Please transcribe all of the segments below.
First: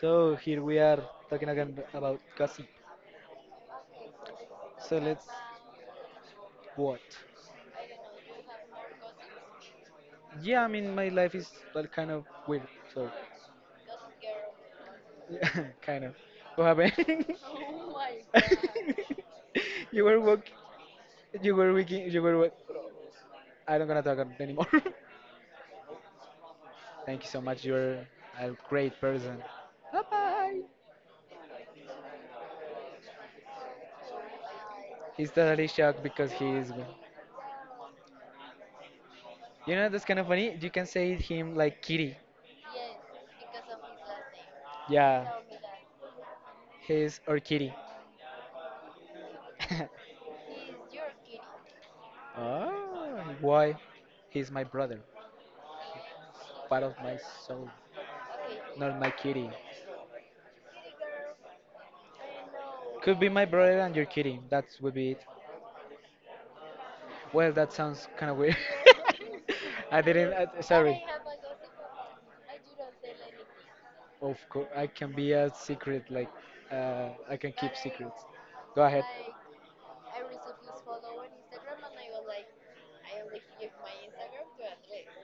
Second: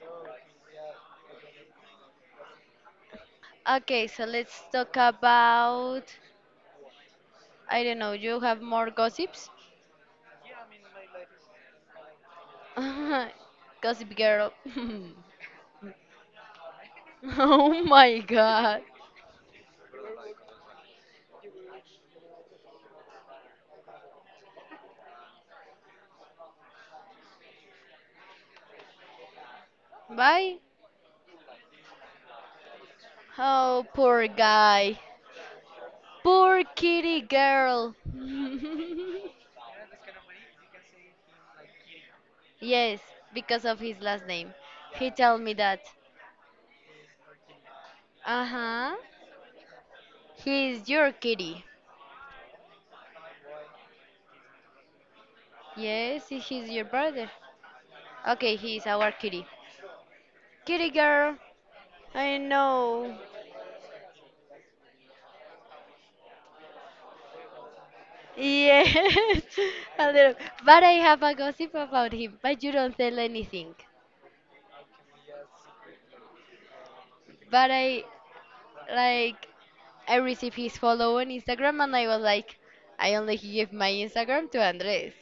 So here we are talking again about gossip. Okay, so let's talk So let's about. what? I don't know, you have more gossips? Yeah, I mean my life is well kind of weird. So Gossip girl. yeah, kind of. What happened? Oh my god. you were work. You were working. You were. I don't gonna talk about it anymore. Thank you so much. You're a great person. Bye bye. Bye. Oh, poor guy. He's totally shocked because he Poor is. kitty girl. You know that's kind of funny. You can say him like kitty. Yes, because of his last name. He Yeah, told me that. he's or kitty. Uh-huh. He is your kitty. Ah, why? He's my brother, Yes, he's part your of my brother. soul, Okay, he's not my our kitty. kitty. Kitty girl. I know. Could be my brother and your kitty. That would be it. Well, that sounds kind of weird. Yes, I a didn't. little. But I Sorry. have a gossip about him, but you don't tell anything. Of course, I can be a secret. Like, I can But keep I, secrets. Go ahead. like, I received his follow on Instagram, and I was like, I only give my Instagram to Andres.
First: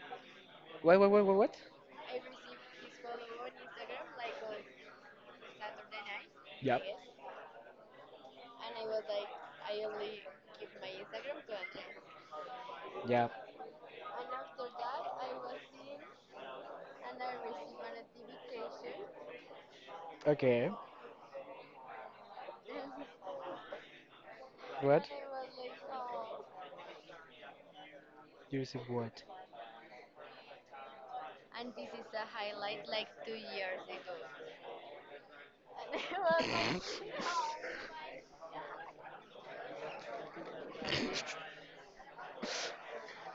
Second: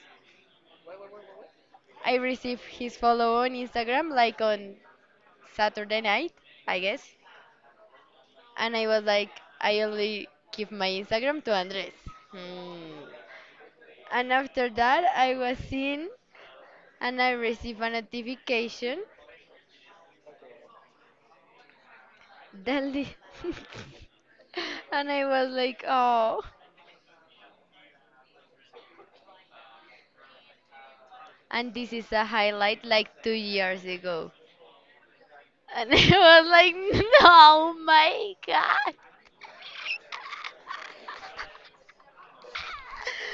Wait, wait, wait, wait, what? I received his follow on Instagram like on Saturday night, I Yep. guess, and I was like, I only give my Instagram to Andres. Hmm. Yep. And after that, I was in, and I received a notification Okay. Delhi. What? And I was like, oh. You receive what? And this is a highlight like 2 years ago. And I was like, no, my God.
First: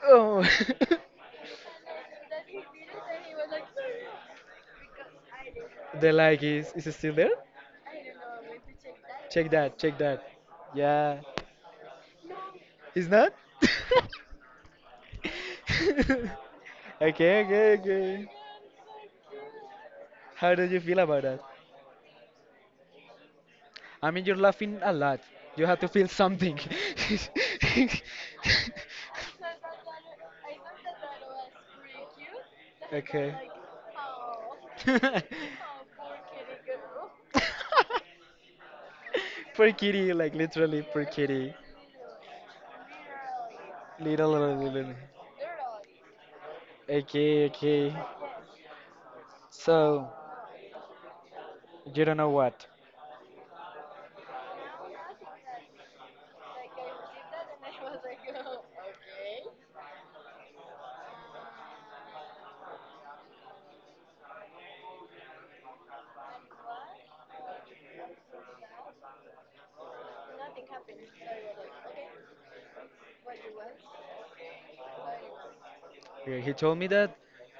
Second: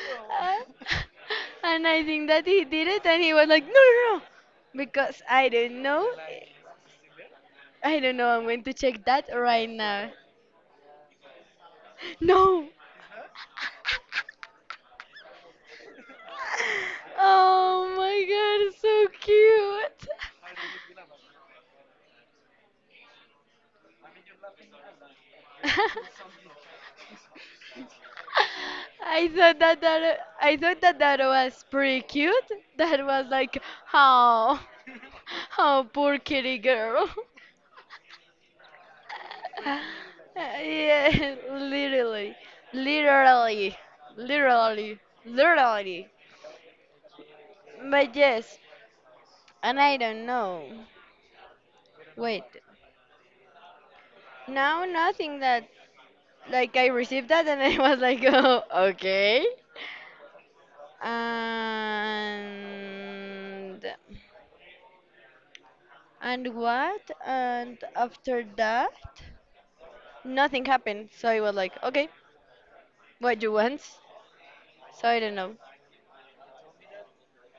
Oh. And I think that he did it, and he was like, no, no, no. Because I don't know. The like is it still there? I don't know. I'm going to check that Check right that, check now. that. Yeah. No. It's not? Okay, okay, Oh my okay. God, it's so cute. How did you feel about that? I mean, you're laughing a lot. You have to feel something. I thought that that was pretty cute. That was Okay. like, how, how poor kitty girl. Poor kitty, like literally poor Yeah, kitty. literally, literally, Little, little, little. literally, literally. Okay, okay. But yes, and I So, don't know. you don't know Wait, what? now nothing that, like, I received that and I was like, oh, okay. and and what and after that nothing happened, so I was like, okay, what you want? So I don't know. Yeah, he told me that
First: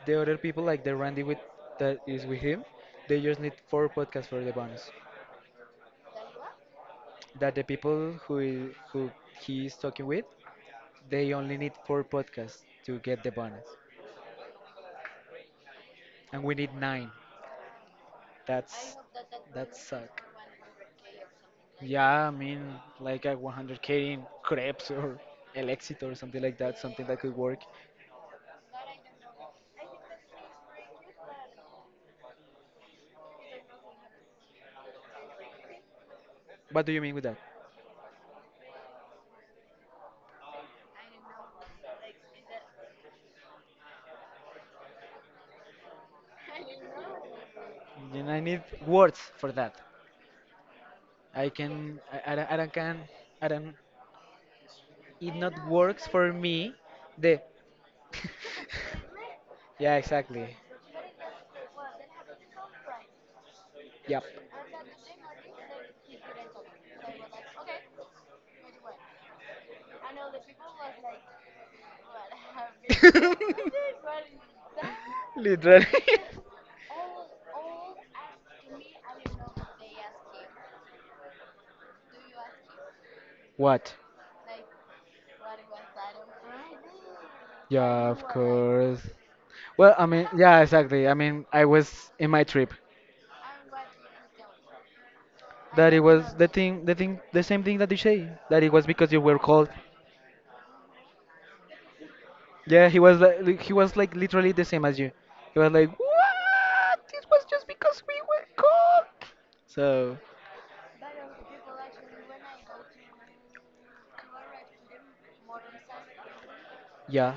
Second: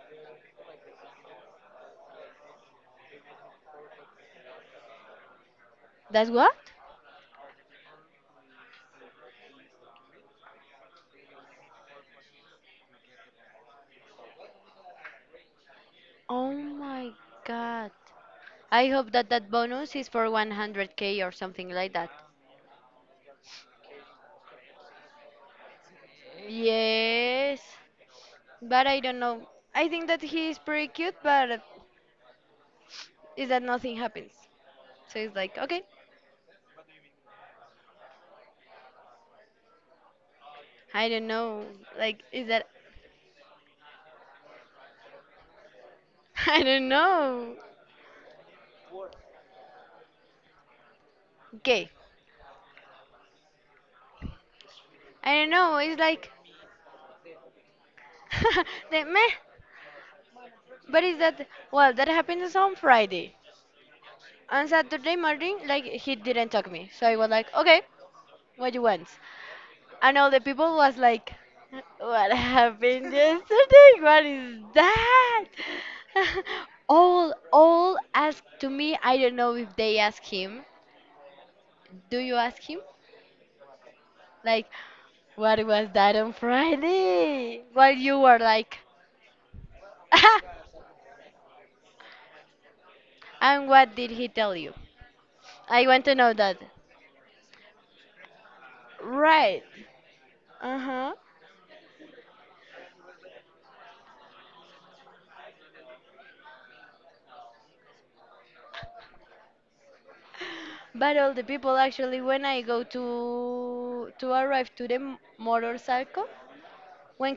the other people, like the Randy with that is with him, they just need four podcasts for the bonus. That's what. That the people who who he is talking with, they only need four podcasts to get the bonus, and Oh we need my nine. god, I That's hope that that bonus is suck. for 100k or something like that. Yeah, I mean, like a 100K in crepes or Elexit or something like that, something that could Yes, work. but I don't know. I think that he is pretty cute, but is that nothing happens, so it's like, okay. What do you mean with that? I don't know, like, is that I don't know. Then I need words for that. I Okay. can, I don't can, I don't, I it don't not know. It's works like for me, the the meh. yeah, exactly. But is that well? That happened is on Friday. Yep. On Saturday morning, like he didn't talk me, so I was like, okay, what you want? And all the people was like, what happened yesterday? What is that? Literally. All asked to me. I don't know if they ask him. Do you ask him? What? Like, what was that on Friday? While Yeah, you of were like, course. Well, I mean, yeah, exactly. I mean, I was in my trip. And what did he tell you? I That it want to know was that. The same thing that you say. That it was because you were Right. cold. Uh-huh. Yeah, he was like literally the same as you. He was like, what? This was just because we were cold. So. But all the people actually when I go to arrive to the motorcycle, when Yeah.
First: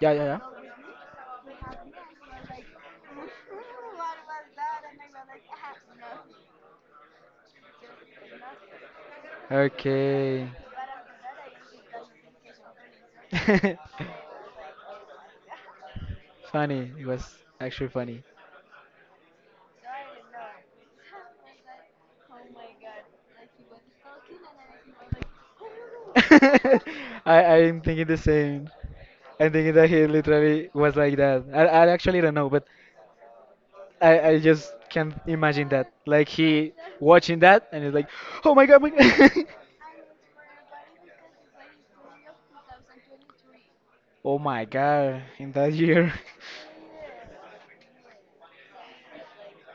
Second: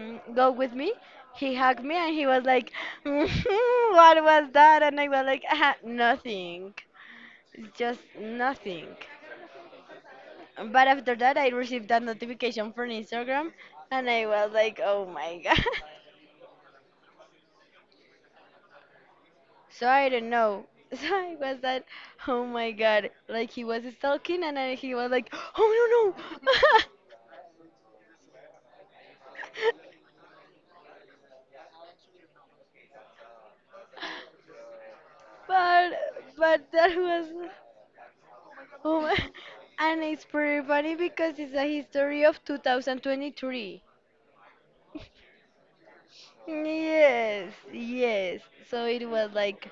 Yeah, yeah, yeah. go with me, he hugged me and he was like, "What was that?" And I was like, "Nothing. Just nothing." Okay. But after that, I received that notification from Instagram, and I was like, "Oh my god." Funny. It was actually funny. So I don't know. So I was that, oh my god, like he was stalking and then he was like, oh no no. I I'm thinking the same. I'm thinking that he literally was like that. I actually don't know, but I just can't imagine that. but Like but he that was watching that and he's like, "Oh my god, my oh my, God." and it's pretty funny because it's a history of 2023. Oh my god, in that year. Yes, yes. So it was like,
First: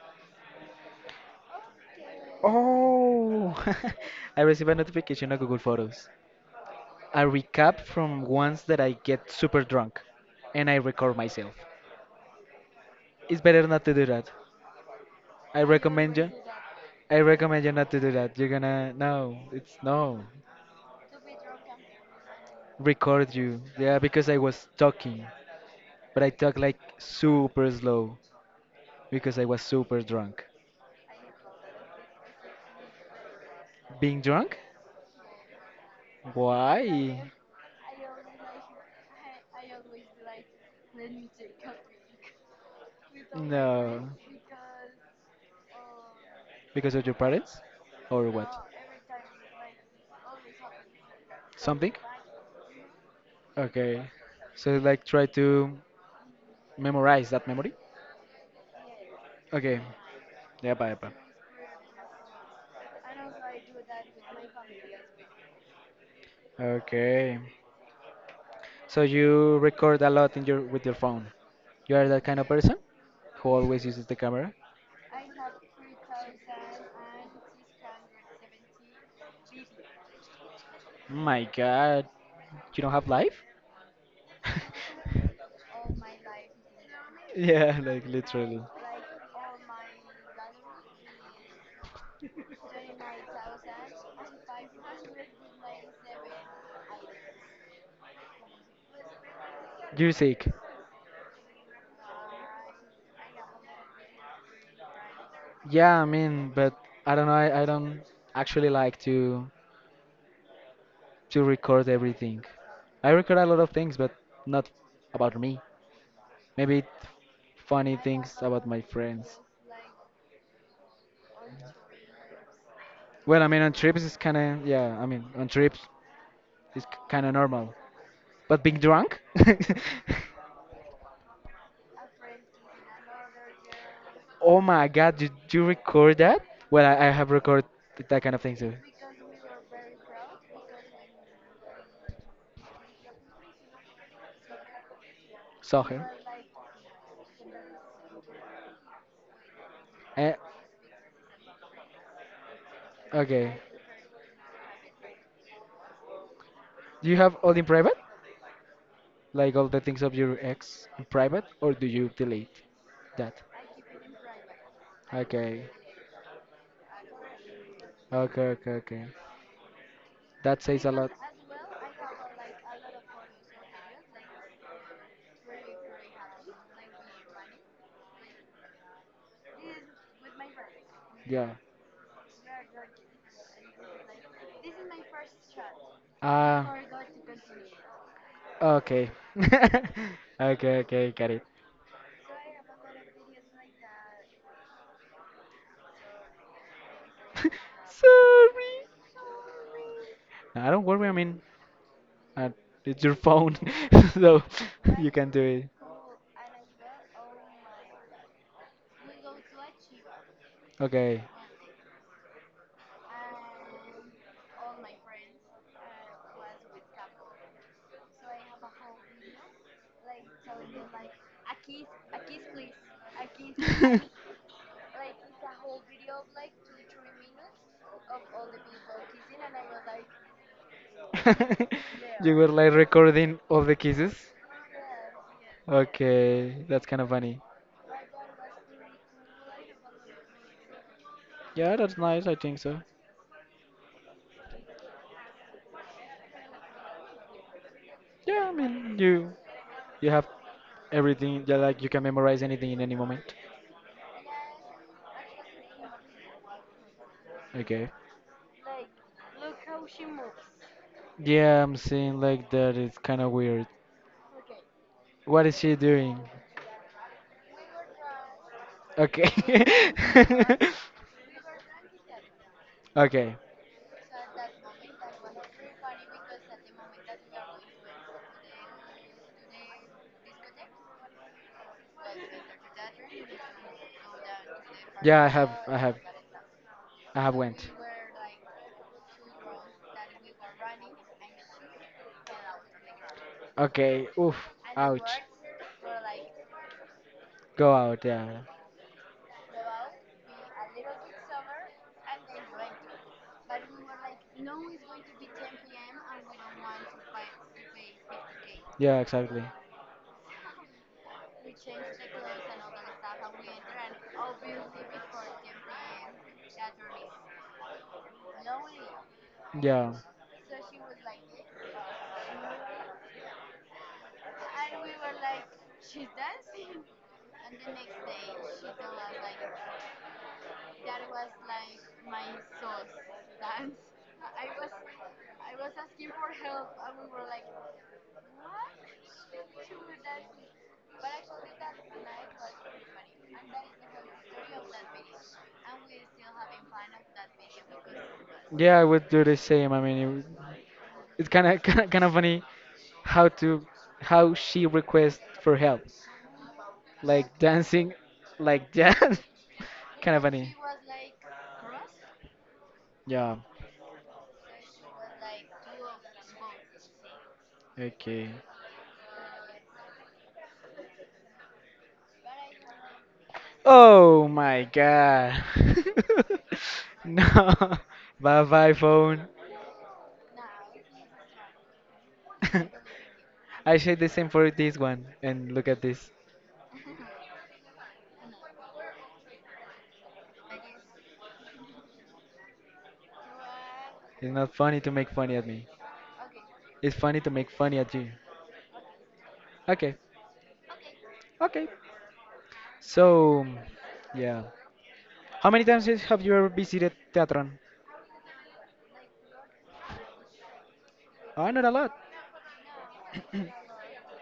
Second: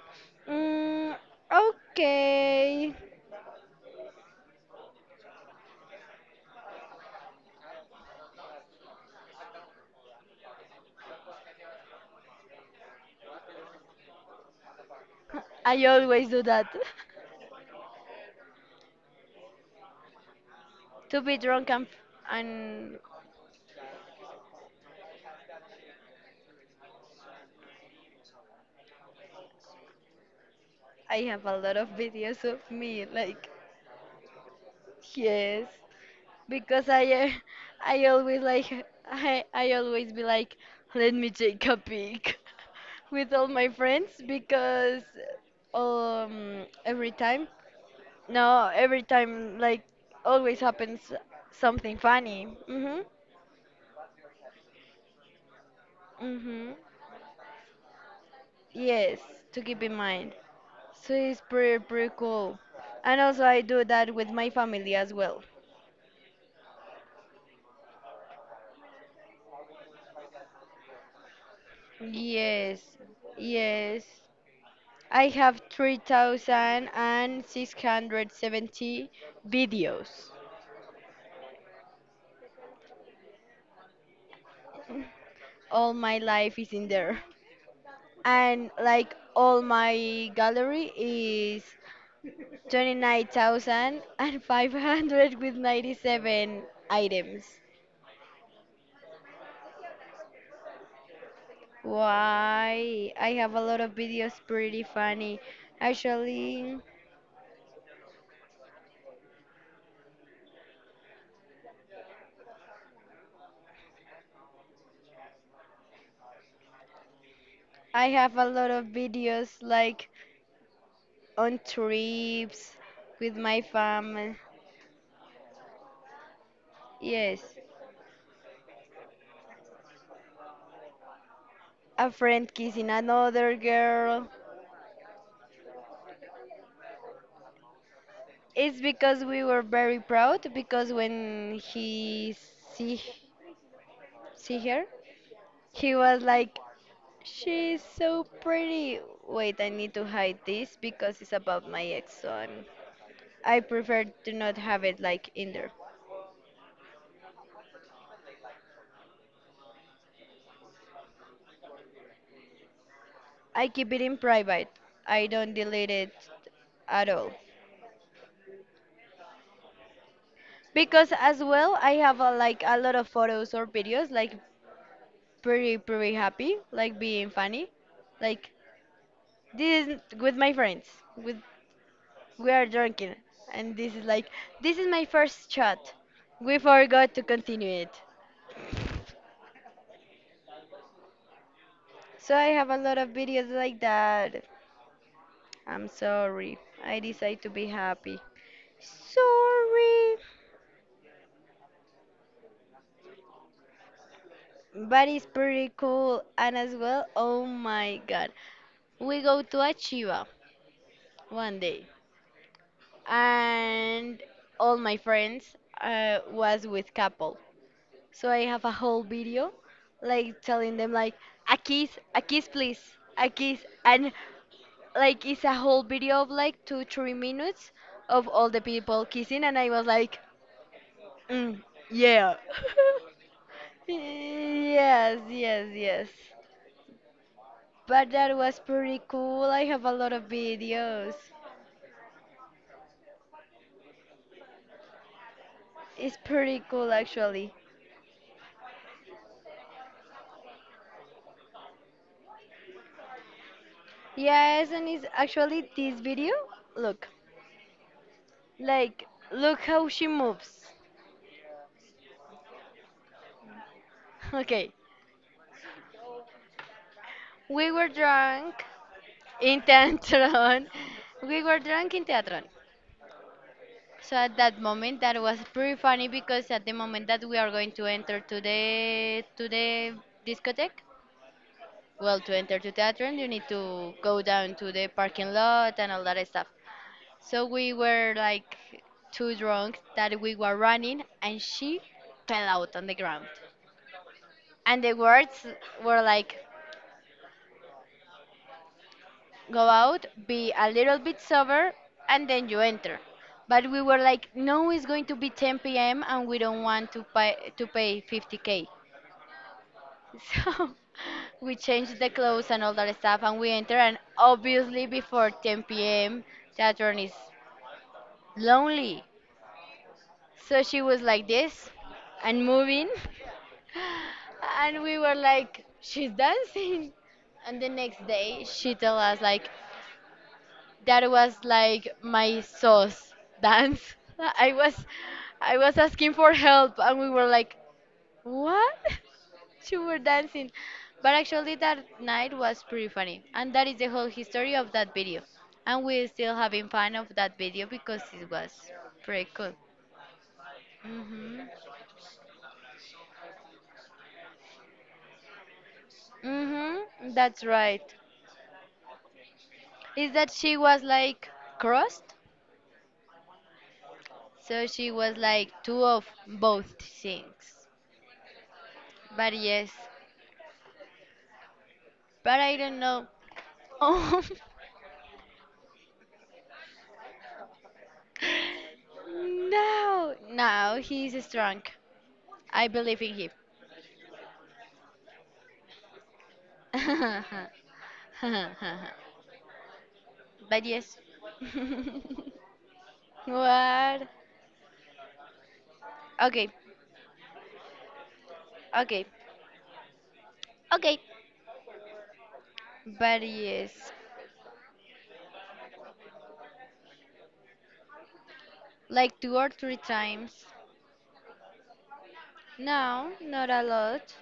mm, okay. Oh, I received a notification on Google Photos. A recap from once that I get super drunk and I record myself. It's better not to do that. I I recommend always you. do that. I recommend you not to do that. You're gonna, no, it's no. To be drunk and, and Record you. Yeah, because I was talking, but I talk like super slow because I was super drunk. I have a lot of videos of me like Being drunk? yes because I Why? I always be like let me take a peek with all my No. friends because Because of every your time, parents? Or what? no, every time, like, always happens Something? something funny. Mhm. Okay. So like try to Mhm. memorize that memory? Yes, to Okay. keep in mind, Yep, so yep. it's pretty pretty cool. And also I do that with my family as well. Okay. So you record a lot in your with your phone. You are that kind of person Yes. who always Yes. uses the camera? I have 3,670 videos. My God. You don't have life? All my life is in there. Yeah, like literally. And like all my gallery is 29,500 with 97 items. You're sick. Why? I have a lot of videos pretty funny. Yeah, I mean, but Actually, I don't know. I don't actually like to record everything. I record a lot of things, but not about me. Maybe funny I have things a about lot my of friends. videos like on trips with Well, I my mean, on trips it's family. kind of yeah. I mean, on trips it's kind of Yes. normal. But being drunk? A friend kissing another girl. Oh my God! Did you record that? Well, I have recorded that kind of thing too. It's because we were very proud because when he see see her, Saw he her. was like, "She's so pretty." Wait, I need to hide Eh, this because it's about my ex, so I okay. prefer to not have it like in there. Do you have all in private? Like all the things of your ex in private, or do you delete that? I keep it in private. I don't Okay. delete it at all Okay. Okay. Okay. That says a because lot. as well I have like a lot of photos or videos like pretty pretty happy like being funny like this is with my friends. With Yeah. we are drinking, and this is my first shot. We Ah, forgot to continue it. okay. Okay, okay, got it. So I have a lot of videos like that. I'm sorry. I decide to be happy. Sorry. Sorry. No, I don't worry, I mean, uh, it's your phone, so But you it's can do it. pretty cool. And as well, oh my god. We go to Achiva Okay. one day. And all my friends was with couple. So I have a whole video like telling them like a kiss please, a kiss and like it's a whole video of like two, 3 minutes of all the people kissing and I was like, mm, yeah. You were like recording all the kisses? Yes, yes, yes. Okay, that's kind of funny. But that was pretty cool. I have a lot of videos. Yeah, that's nice, I think so. It's pretty cool actually. Yeah, I mean, you have everything, yeah, like you can memorize anything in any moment. Yes, and it's actually this video. Look, Okay. like, look how she moves. Yeah, I'm seeing like that. It's kind of weird. Okay, What is she doing? we were drunk Okay. in Teatron. We were drunk in Teatron. Okay. So at that moment, that was pretty funny because at the moment that we are going to enter to the discotheque, well, to enter to Teatron, you need to go down to the Yeah, parking lot and all that stuff. I have So went. we were like too drunk that we were running, and she fell out on the ground. Okay. Oof. And the Ouch. words were like Go out. Yeah. go out, be a little bit sober, and then you enter. But we were like, no, it's going to be 10 p.m. and we don't want to pay 50k. Yeah. Exactly. So we changed the clothes and all that stuff, and we enter. And obviously, before 10 p.m., Saturn is lonely. Yeah. So she was like this and moving, and we were like, she's dancing. And the next day, she told us like, that was like my sauce dance. I was I was asking for help and we were like, what? You were dancing. But actually that night was pretty funny. And that is the whole history of that video. And we're still having fun of that video because it was Yeah, I would do pretty the cool. same. I mean, It's Mhm. kind of funny how to how she requests for help, Mhm. like That's right. dancing like that. Is Kind of that funny. she was like crossed? Yeah. So she was like two of both things. Okay. But yes, but I don't know. Oh, Oh my god. No. Bye bye phone. no, no, he's strong. I believe in him. I said the same for this one and look at this. But yes. What? It's not funny to make funny at me. Okay, It's funny to make funny at you. okay, Okay. okay. Okay. But So yes, yeah. How many times have you ever visited Teatron? like two or three times. Oh, not a lot. No, not a lot.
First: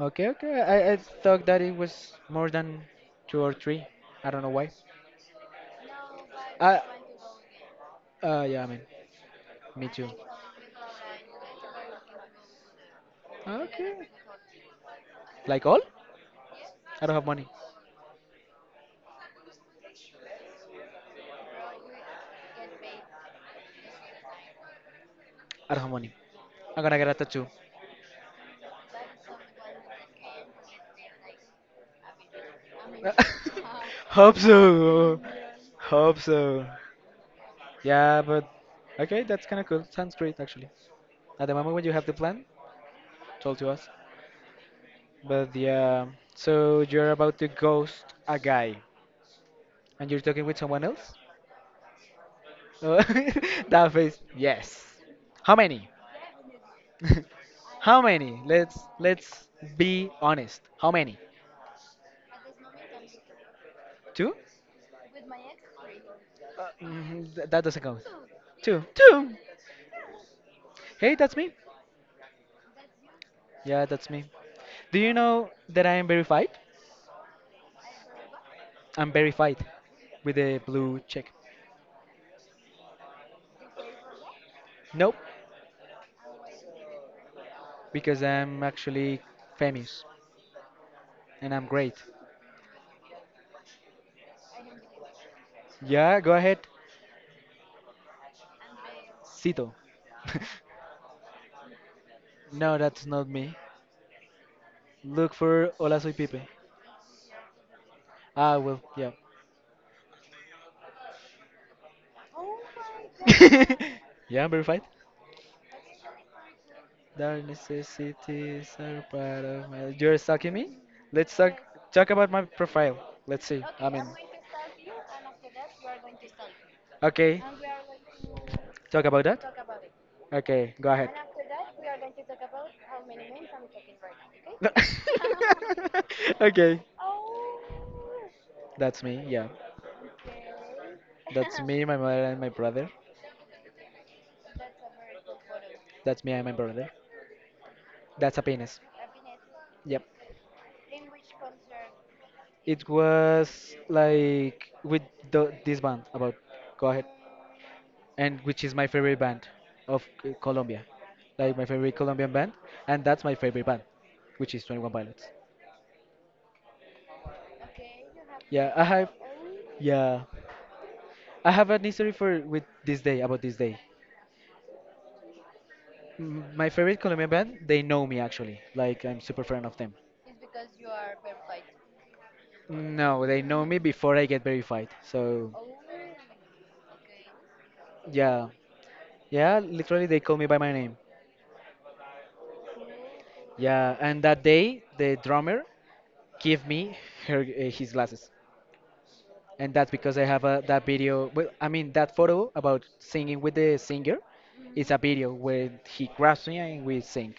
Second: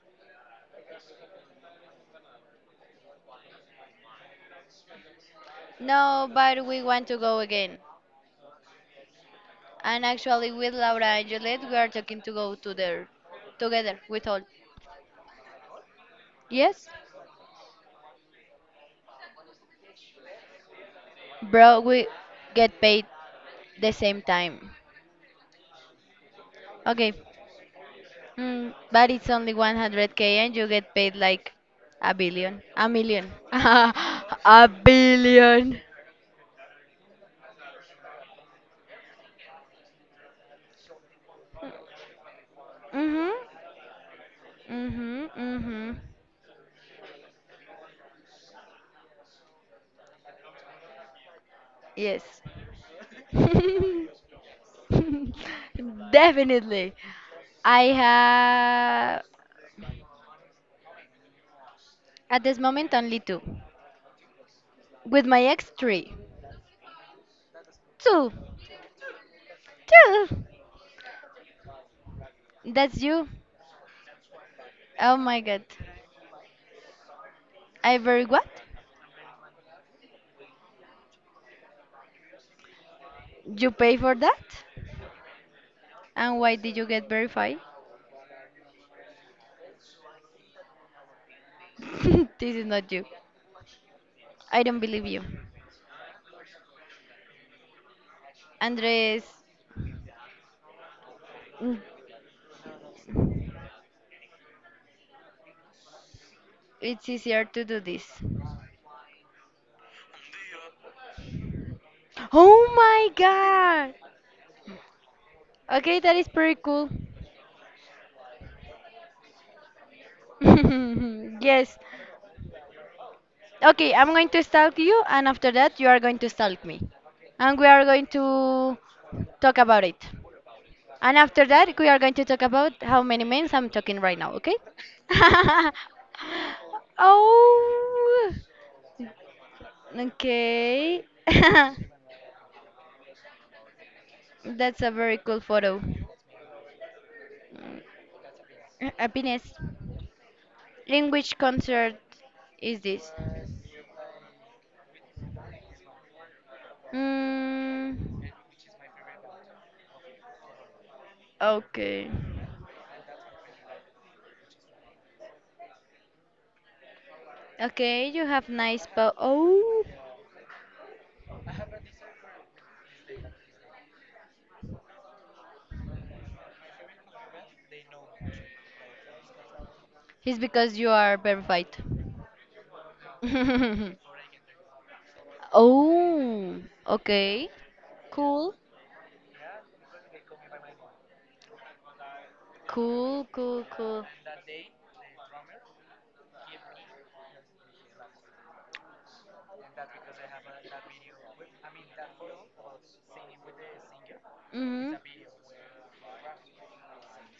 Okay, okay. I thought that it was more than two or three. I don't know why. No, but Uh, we want to go again. yeah, I mean, me And too. actually, with Laura and Juliet, we are talking to go to there together Okay. with all. Like all? Yes? I don't have money. Bro, we get paid the same time. I don't have money. I'm gonna get Okay, a tattoo. But it's only 100k and you get paid like a billion, a million. Hope A so. billion. Hope so. Yeah, but okay, that's kind of cool. Sounds great, actually. At the moment when you have the plan, Mhm. told to us. Mhm. But Mhm. yeah, so you're about to ghost a guy. And you're talking with someone else? Yes. Oh, that face. Yes. How many? Definitely. I How many? Let's have let's be honest. How many? at this moment only two. Two? With my ex, three. That doesn't count. Two. Two. Two. Two. Hey, that's me. That's you. Yeah, that's me. Do Oh you my know god. that I am verified? I very what? I'm verified with a blue check. You pay for that? Nope, And why did you get verified? because I'm actually famous and I'm great. This is not you. I don't believe you. Yeah, go ahead. Andres, Cito. mm, No, that's not me. Look for Hola Soy Pipe. it's easier to do this. Ah, well, yeah. Oh my god! Yeah, I'm verified. Okay, that is pretty cool. Dark necessities are part of my. You're sucking. Let's talk, Yes. talk about my profile. Let's see. I Okay, I'm mean, going to stalk you, and after that, you are going to stalk me. okay. And we are going to Talk about talk that? about it. Okay, go ahead. And after that, we are going to talk about how many men I'm talking right now, okay? Okay, Oh! that's me, yeah. Okay. It's me, my mother, and my brother. That's a very cool photo. That's me and my brother. That's a penis. Happiness. Yep. In which concert is It this? was like with this band. About. Go ahead. Mm, And which is my favorite band of Colombia, like my favorite okay. Colombian band, and that's my favorite band, which is Twenty One Pilots. Okay, you have Yeah, nice po- Oh, yeah, I have an history for with this day about this day. Mm, my favorite Colombian band, they know me actually, like I'm super fan of them. it's because you are verified. No, they know me before I get verified. So Oh, okay. yeah, Cool. yeah, literally they call me by my name. Cool, cool, Yeah, cool. and that day the drummer gave me her his glasses. And that's because I have that video. Well, I mean that photo about singing with the singer. Is Hmm. a video where he grabs me and we sing.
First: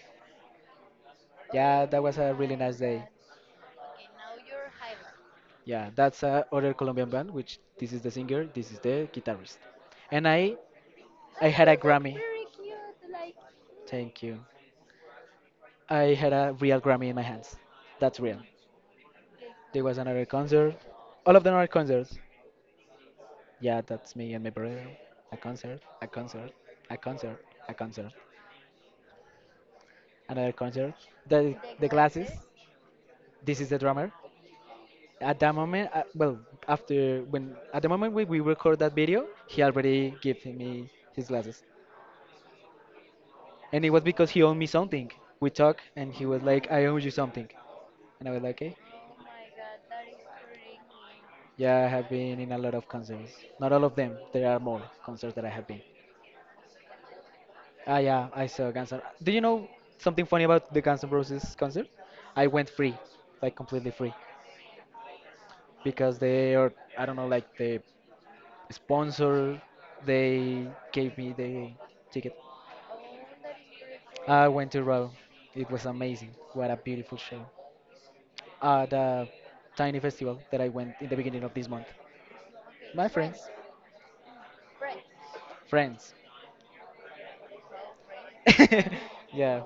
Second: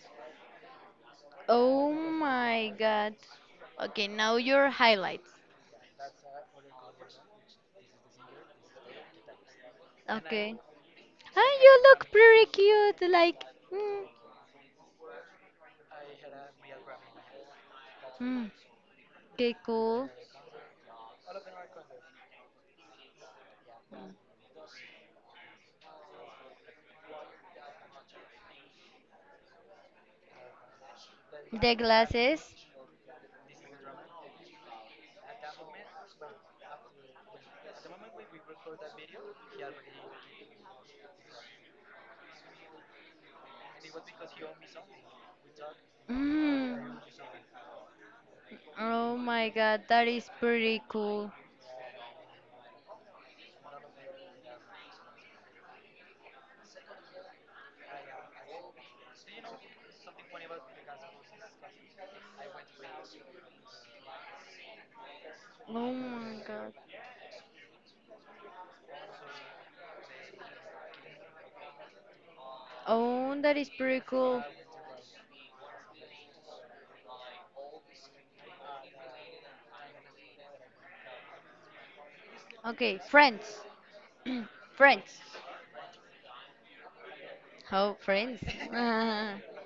Yeah, Oh that was a really my nice day. god. Okay, now your highlights. Yeah, that's a other Colombian band, which this is the singer, this is the guitarist, and Okay. I Ah, had a you look Grammy. pretty cute. Like, mm, Thank you. I had a real Grammy in my hands. That's real. mm, okay, There was cool. another concert. All of them are concerts. Yeah, that's me and my brother. A concert, a concert, a concert, a concert. Another concert. The The the glasses. glasses. This is the drummer. At that moment, well, after when at the moment we record that video, he already gave me his glasses, and it was because he owed me something. We talk, and he was like, Mm, "I owe you something," and I was like, "Okay." oh my god, that is pretty cool. Yeah, I have been in a lot of concerts. Not all of them. There are more concerts that I have been. Ah, yeah, I saw Guns N'. Do you know something funny about the Guns N' Roses concert? I went free, like completely free, Oh because my they god. are I don't know like the sponsor. They gave me the ticket. Oh, that is pretty cool. I went to Raw. It was amazing. What a beautiful show. At a tiny festival that I went in the beginning of this month. Okay, My friends, friends. Friends. friends. Oh, friends. Yeah,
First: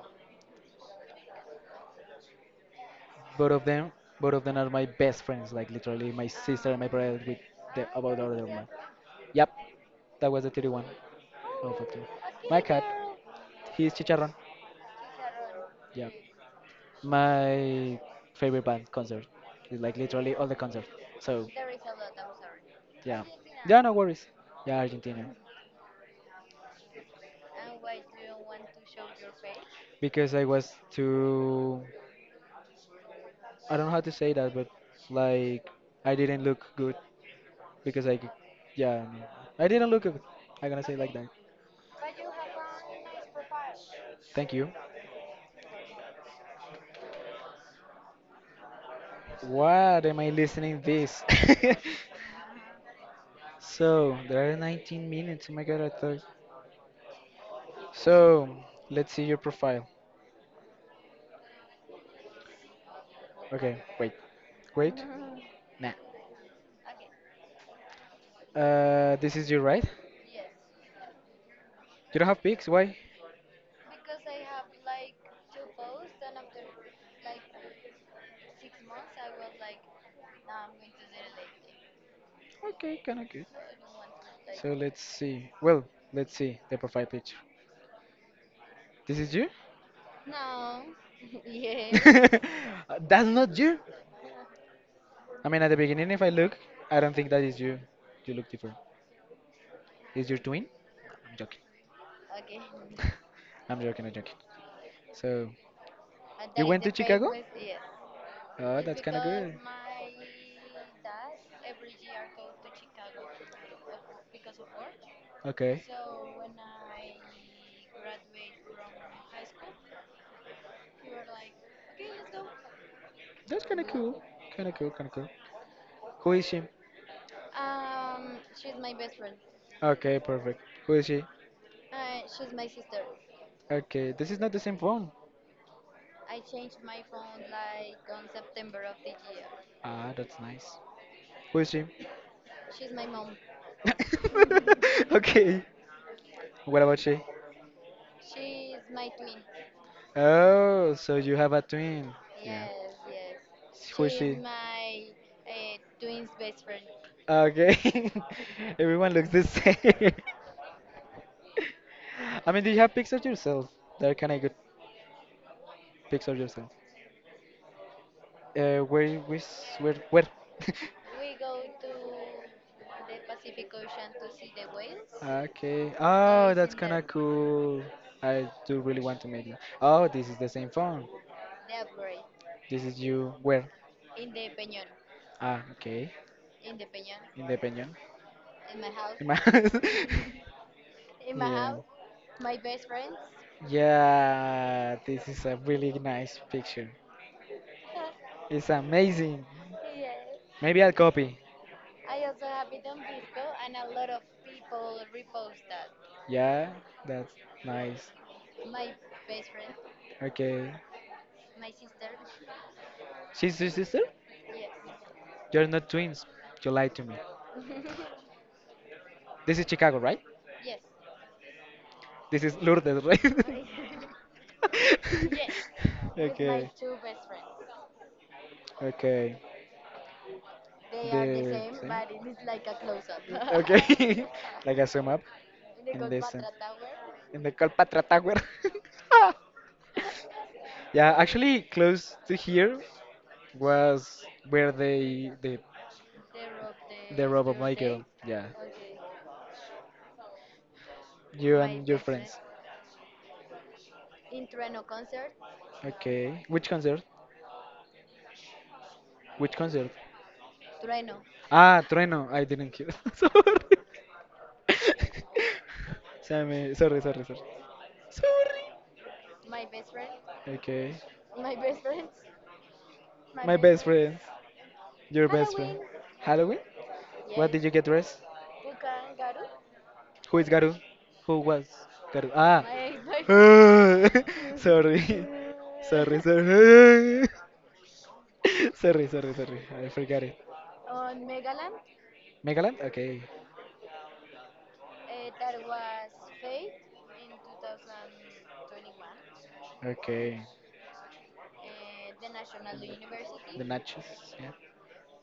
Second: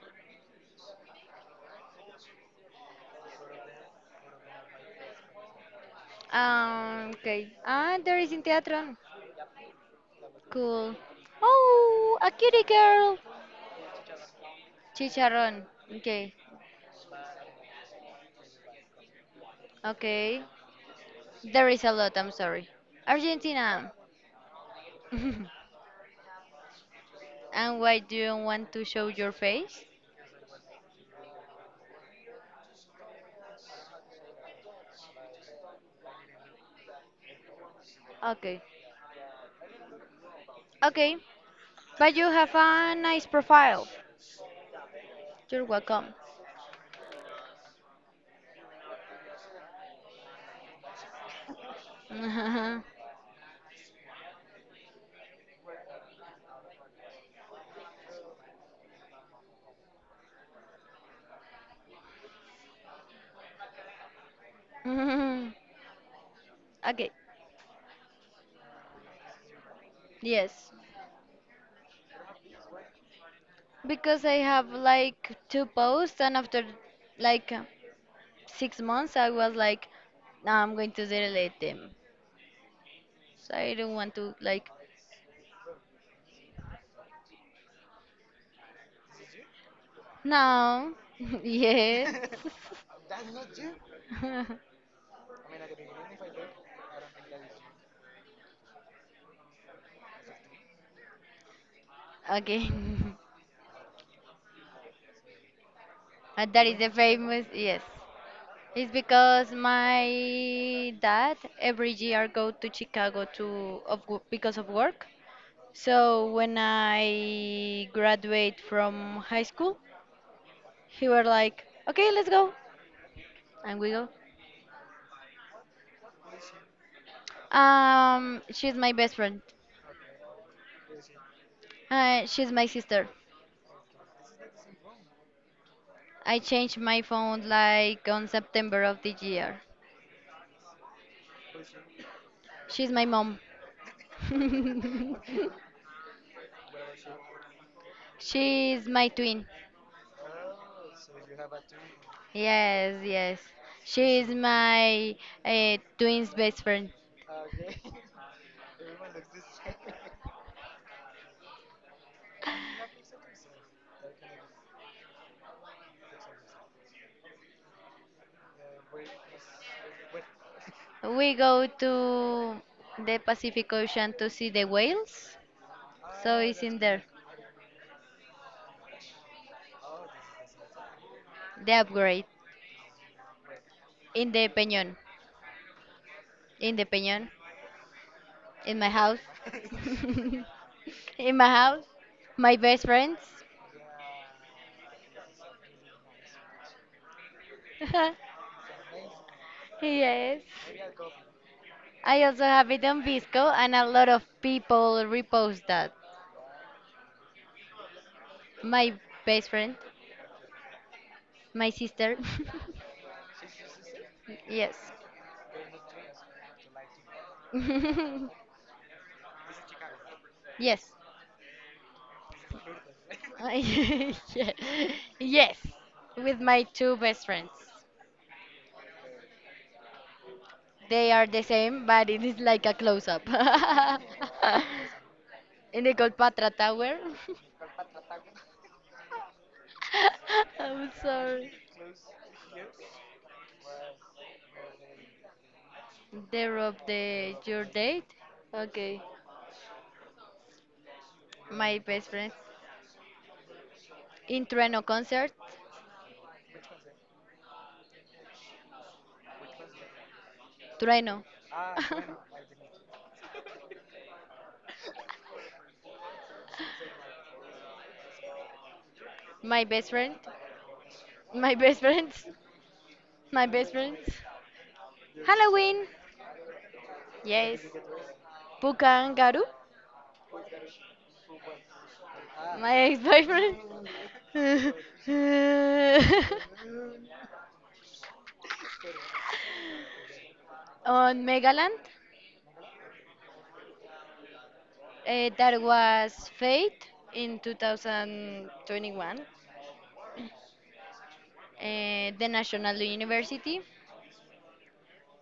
both of them, both of them are my best friends. Like literally, my sister and my brother with Okay. the Ah, about there the is in other one. Teatron. Yep, that was the 31st. Cool. Oh, a My cutie cat, girl. he's Chicharron. Chicharrón. Yeah, Okay, my favorite band concert. It's like literally okay. all the concert. So. There is a lot, I'm sorry. Yeah. Yeah, Argentina. no worries. Yeah, Argentina. And why do you want to show your face? Because I was too. I don't know how to say that, but like I didn't look good because I. could- Okay. Yeah, no. I didn't look good. I'm gonna say it like Okay. that. But you have a nice profile. Thank you. You're welcome. What am I listening this? So there are 19 minutes. Oh my god, I thought. So let's see your profile. Okay, wait, wait. Nah. Okay. This is you, right? Yes. You don't have pics. Why? Because I have like two posts and after like 6 months I was like, no, I'm going to delete them. Okay, kind of good. So I don't want to like, So let's see. Well, let's see the profile picture. This is you? no. Yes. That's not you. I mean, at the beginning, if I look, I don't think that is you. You look different. Is your twin? I'm joking. Okay. I'm joking. I'm joking. So, That you is went a to Chicago? famous, yes. Oh, It's that's kind of because good. my dad every year go to Chicago because of work. Okay, So when I graduate from high school, he were like, "Okay, let's go," that's and kind of we go. cool. Kind of cool. Kind of cool. Who is she? She's my best friend. Okay, perfect. Who is she? She's my sister. Okay, this is not the same phone. I changed my phone like on September of this year. Ah, that's nice. Who is she? She's my mom. Okay. What about she? She's my twin. Oh, so you have a twin. Yeah. Yes, yes. Yes. Who is She is my twin's best friend. okay. Everyone looks the same. I mean, do you have pictures yourself? There can I get pictures yourself? Where, which, where, where? The We go to the Pacific Ocean to see the whales. okay. So Oh, it's that's in kind there. of cool. I do really want to meet you. Oh, this is the same phone. The upgrade This is you. Where? in the Peñon. Ah, okay. In the Peñon. In the In my house. in my house. In my Yeah. house. My best friends. Yeah, this is a really nice picture. It's amazing. Yes. Maybe I'll copy. I also have it on Visco, and a lot of people repost that. Yeah, that's nice. My best friend, Okay. my sister. She's your sister? Yes. You're not twins. You lied to me. This is Chicago, right? Yes. This is Lourdes, right? Yeah. Yes, with my okay. two best friends. Okay. The They are the same, but it is same. like a close up. Okay. Like a zoom up In the in the sen- Colpatra Tower. Tower. In the Kalpatra Tower. I'm Yeah, sorry. actually close to here was where they They of the the robot your Michael. date. Staircase. Yeah. Okay. You My and your best friends. friends. In Trueno concert. Okay. Which concert? Which concert? Trueno. Ah, Trueno. I didn't hear. Sorry. Sorry, sorry, sorry. Sorry. My best friend. Okay. My best friends. My My best best friends. friend. Friends. Your best friend. Halloween. Halloween. Halloween? What Yes. did you get dressed? Pukangaroo, Who is Garu? Who was Garu? Ah. my ex-boyfriend. Boyfriend. Sorry. Sorry, sorry. Sorry, sorry, sorry. I forgot it. On Megaland, Megaland? Okay. That was Fate in 2021. Okay. The National The University, Nachos, yeah.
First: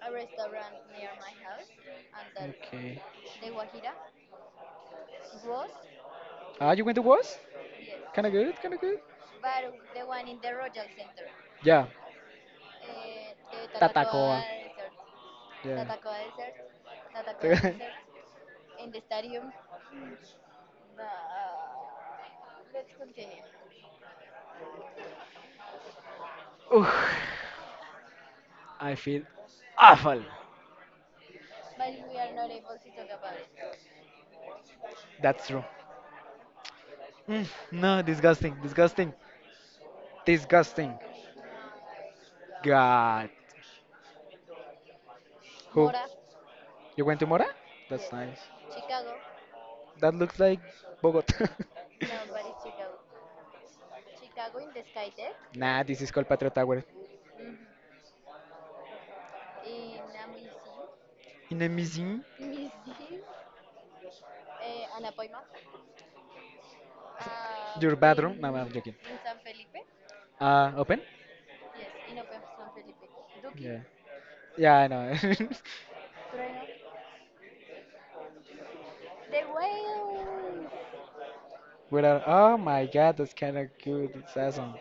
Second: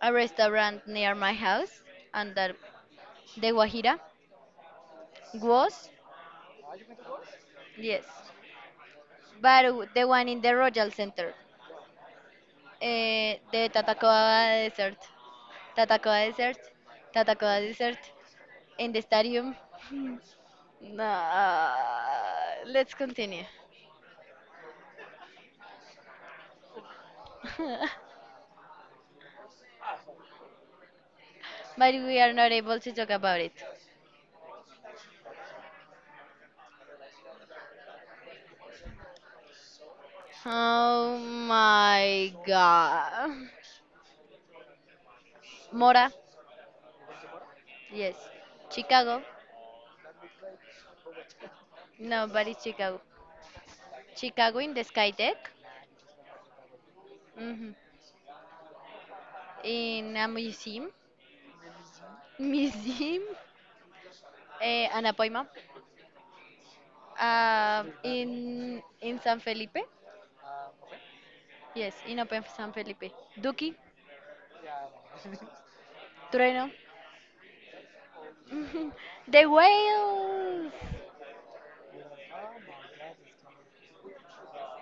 a restaurant near my house, under the, Okay. the Guajira was, Ah, you went to was? yes. Kinda good, kinda good. But the one in the Royal Center, Yeah. The Tatacoa. Tatacoa Desert. Yeah. Tatacoa Desert, Tatacoa Desert, in the stadium. Nah, let's continue. Ugh, I feel awful. But we are not able to talk about it. That's true. Mm, no, disgusting, disgusting, disgusting. Oh my God. god. Who? Mora? You went to Mora? Yeah. That's Yes. nice. Chicago? That looks like Bogota. No, but it's Chicago. Chicago in the Skytech? Nah, this is called Patria Tower. hmm In a museum? In a museum? Museum? Eh, an appointment? Your bathroom? No, I'm in, joking. in San Felipe? Open? Yes, in Open San Felipe. Duki? Yeah. Yeah, I know. Trueno? The whales! Without, oh my god, that's kind of good. It's awesome.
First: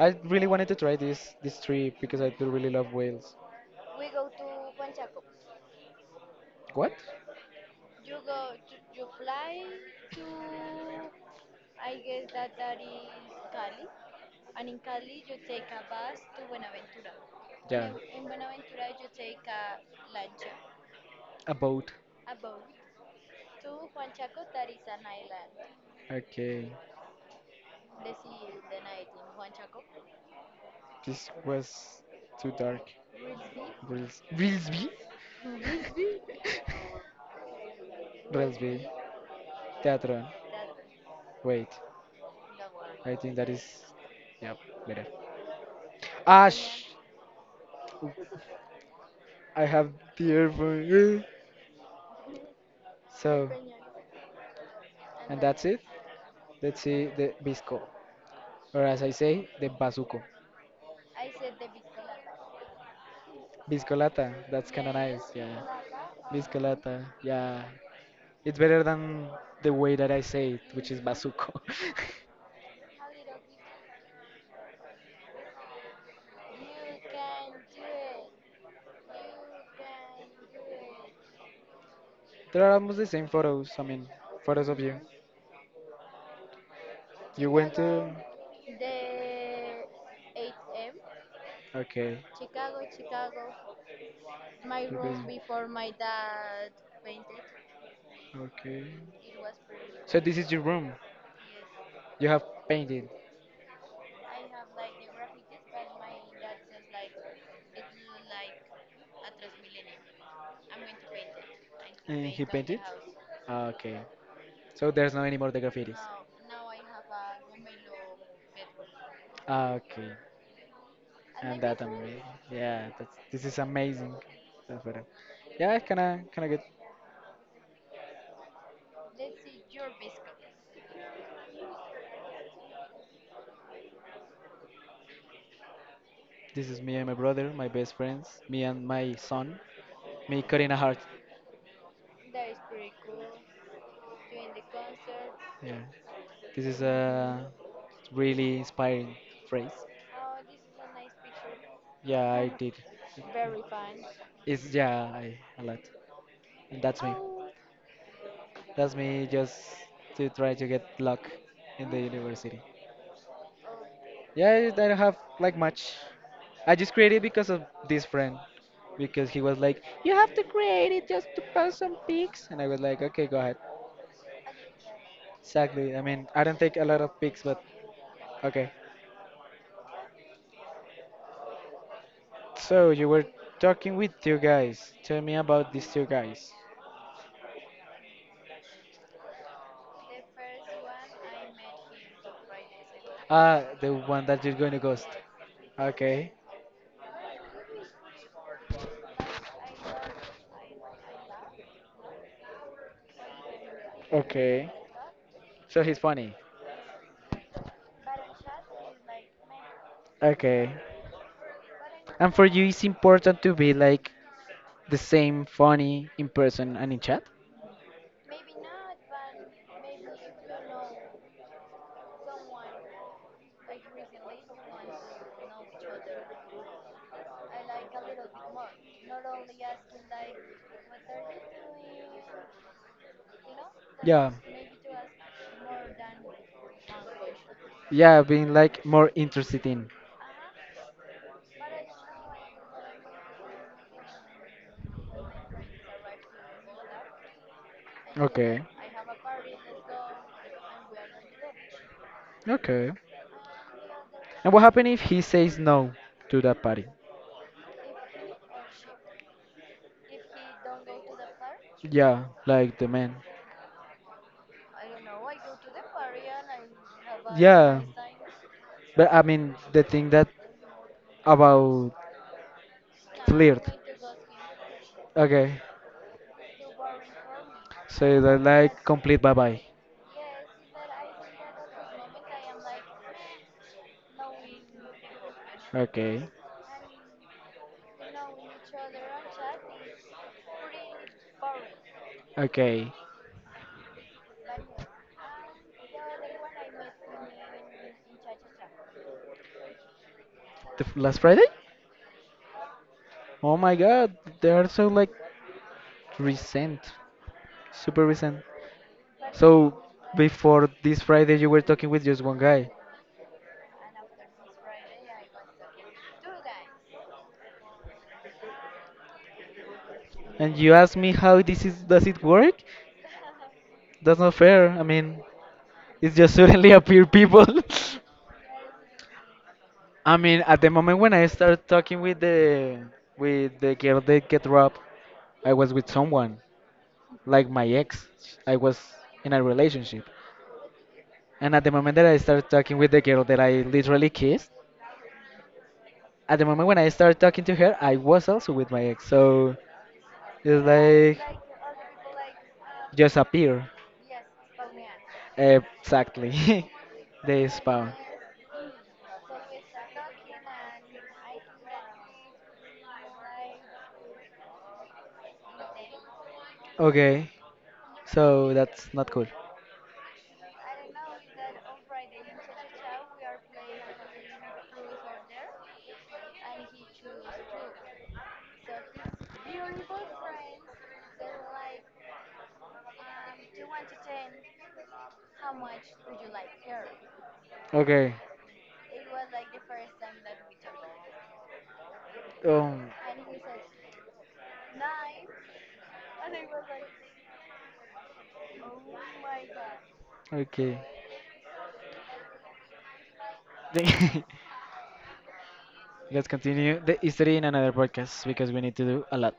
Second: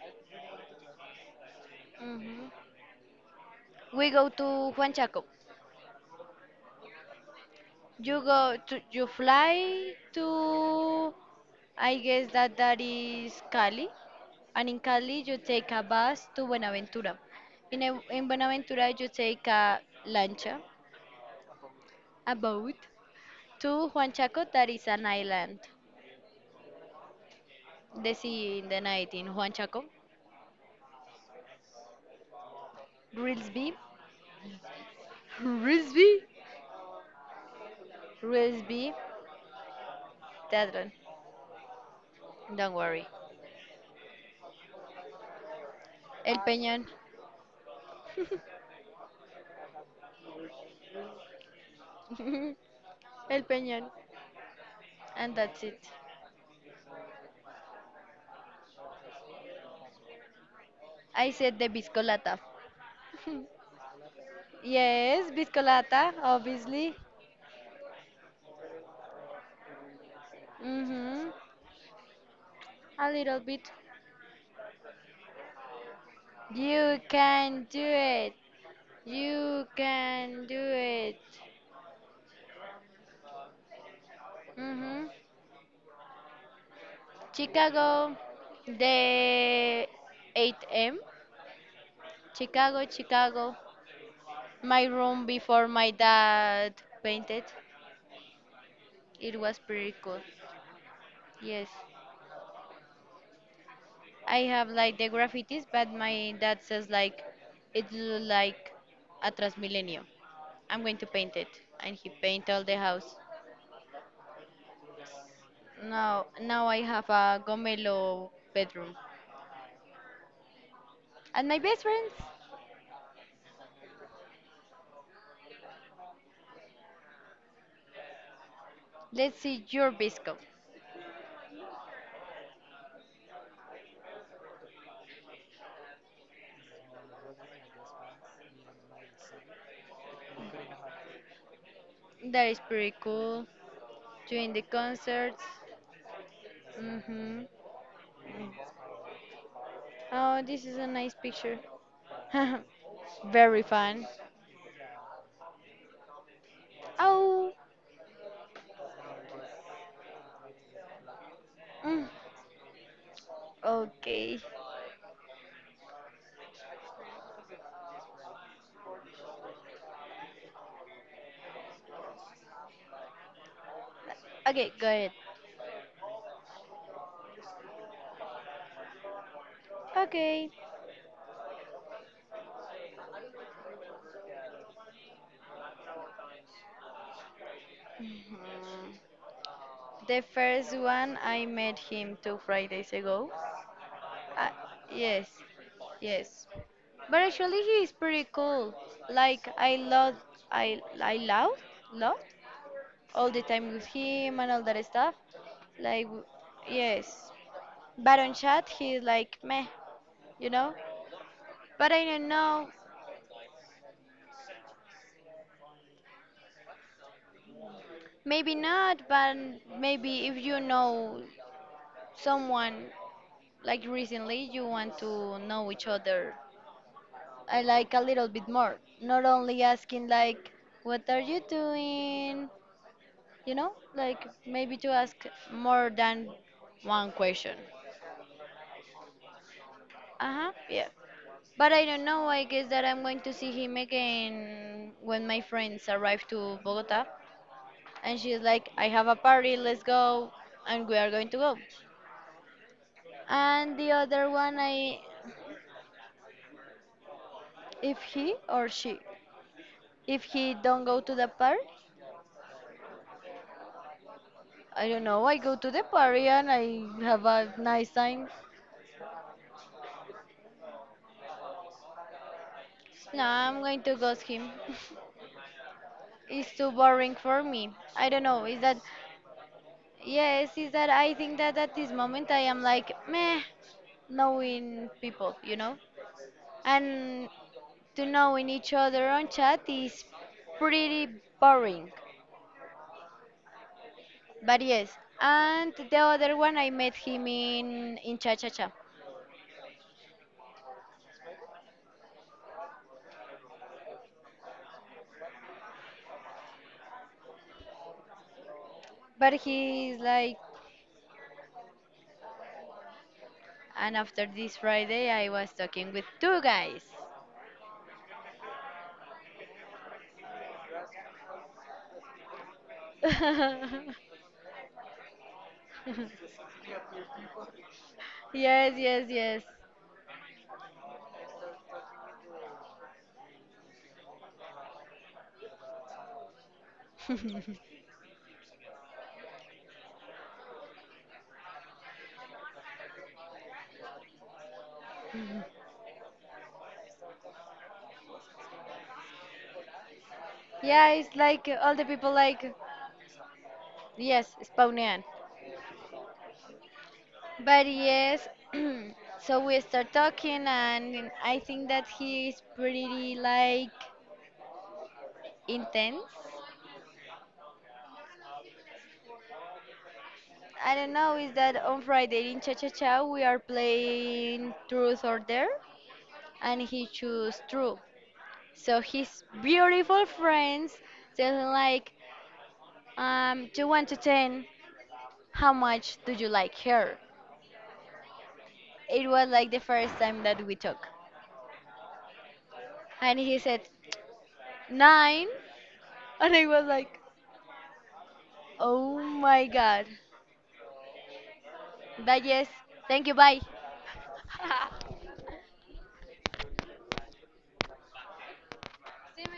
I really wanted to try this trip because I do Mhm. really love whales. We go to Huanchaco. What? You go to you fly to I guess that that is Cali, and in Cali you take a bus to Buenaventura. In Yeah, a, in Buenaventura you take a lancha, a boat. a boat to Huanchaco. That is an island. Okay, The sea in the night in Huanchaco. this was too dark. Risby, Reels, Reelsby? Risby, Reelsby. Risby. Teatron. That one. Wait, Don't worry. no, I think that is, yeah, better. El Ash! Peñón. I have the earphone. El So, Peñón. And that's that's it. it. It. Let's see the Bisco, or as I say, the Bazuco. I said the biscolata. Biscolata, that's kind of nice. Yes, Yeah, biscolata, obviously. biscolata. Yeah, it's better than the way that I say it, which is Mm-hmm. bazuco. A little bit. You can do it. You can do it. There are almost the same photos. I mean, photos of you. Mm-hmm. You went to. Chicago, the 8M. Okay. Chicago, Chicago. My Okay. room before my Okay. dad painted. Okay. It was pretty cool. So this is your room. Yes, You have painted. I have like the graffitis, but my dad says like it look like a Transmilenio. I'm going to paint it. And he And he paint all the painted. house. Ah, okay. So there's no anymore the graffitis. Now I have a gomelo bedroom. Ah, okay. And my And that best friends, amazing. Yeah, that's this is amazing. That's what I- yeah, it's kinda kinda good. let's see your bisco. This is me and my brother, my best friends, me and my son. Me cutting a heart. That is pretty cool. Doing the concerts. Yeah. This is Mm-hmm. a really inspiring phrase. Oh, this is a nice picture. Yeah, I did. Very fun. It's yeah, I a lot. And that's me. Oh. That's me just to try to get luck in the Mm, university. okay. Yeah, I don't have like much. I just created because of this friend, because he was like, "You have to create it just to post some pics," and I was like, "Okay, go ahead." Okay, got it. Exactly. I mean, I don't take a lot of pics, but okay. Okay. So you were talking with two guys. Tell me about these two guys. Hmm. The first one I met him two Fridays ago. Ah, the one that Uh, you're going to ghost. yes. Okay. Yes. But actually, he is pretty cool. Like I love, I love, love all the time with him and all Okay. that stuff. So he's Like, funny. yes. But on chat, he's like meh, you Okay. know. But I don't And for you, know. it's important to be like the same funny in person and in chat. Maybe not. But maybe if you know someone like recently, you want to know each other. I like a little bit more. Not only asking like, what are you doing? You know, like Yeah. maybe to ask more than one question. Yeah, being like more interested in. Uh huh, yeah. But I don't know, I guess that I'm going to see him again when my friends arrive to Bogota. And she's Okay. like, I have a party, let's go. And we are going to go. Okay. And the other And one, what happened I, if he says no to that party? if he or she, if he don't go to the party, Yeah, like the man. I don't know, I go to the party and I have a Yeah. nice time. But I mean, the thing that about No, I'm flirt. going to ghost him. Okay. It's too boring for me. I don't So that know. Is that like complete bye bye. Yes, is that I think that at this moment I am like meh knowing people, you know? Okay. And to knowing each other on chat is pretty boring. Okay. But yes, and the other one I met him in Cha Cha Cha. The f- last Friday? Oh my god, they are so like recent, super recent. But So he's like before this Friday, you were talking with just one guy, and after this Friday I was talking with two guys. and you asked me how this is. Does it work? That's not fair. I mean, it's just suddenly appear people. Yes, yes, yes. I mean, at the moment when I started talking with the girl that get robbed, I was with someone like my ex. I was in a relationship, and at the moment that I started talking with the girl that I literally kissed, at the moment when I started talking to her, I was also with my ex. So it's Yeah, it's like like all the people like just appear. yes, Spawnian. Exactly. They But spawn. yes, so we start talking, and I think that he is pretty like intense. Okay. So that's not cool. I don't know, is that on Friday in Cha Cha Cha we are playing Truth or Dare, and he chose Truth. So his beautiful friends tell him like, to 1 to 10, how much do you like her? Okay. It was like the first time that we talk, Um. and he said 9, and I was like, oh my god. Okay. Bye, yes. Thank you. Bye. Let's continue the history in another podcast because we need to do a lot.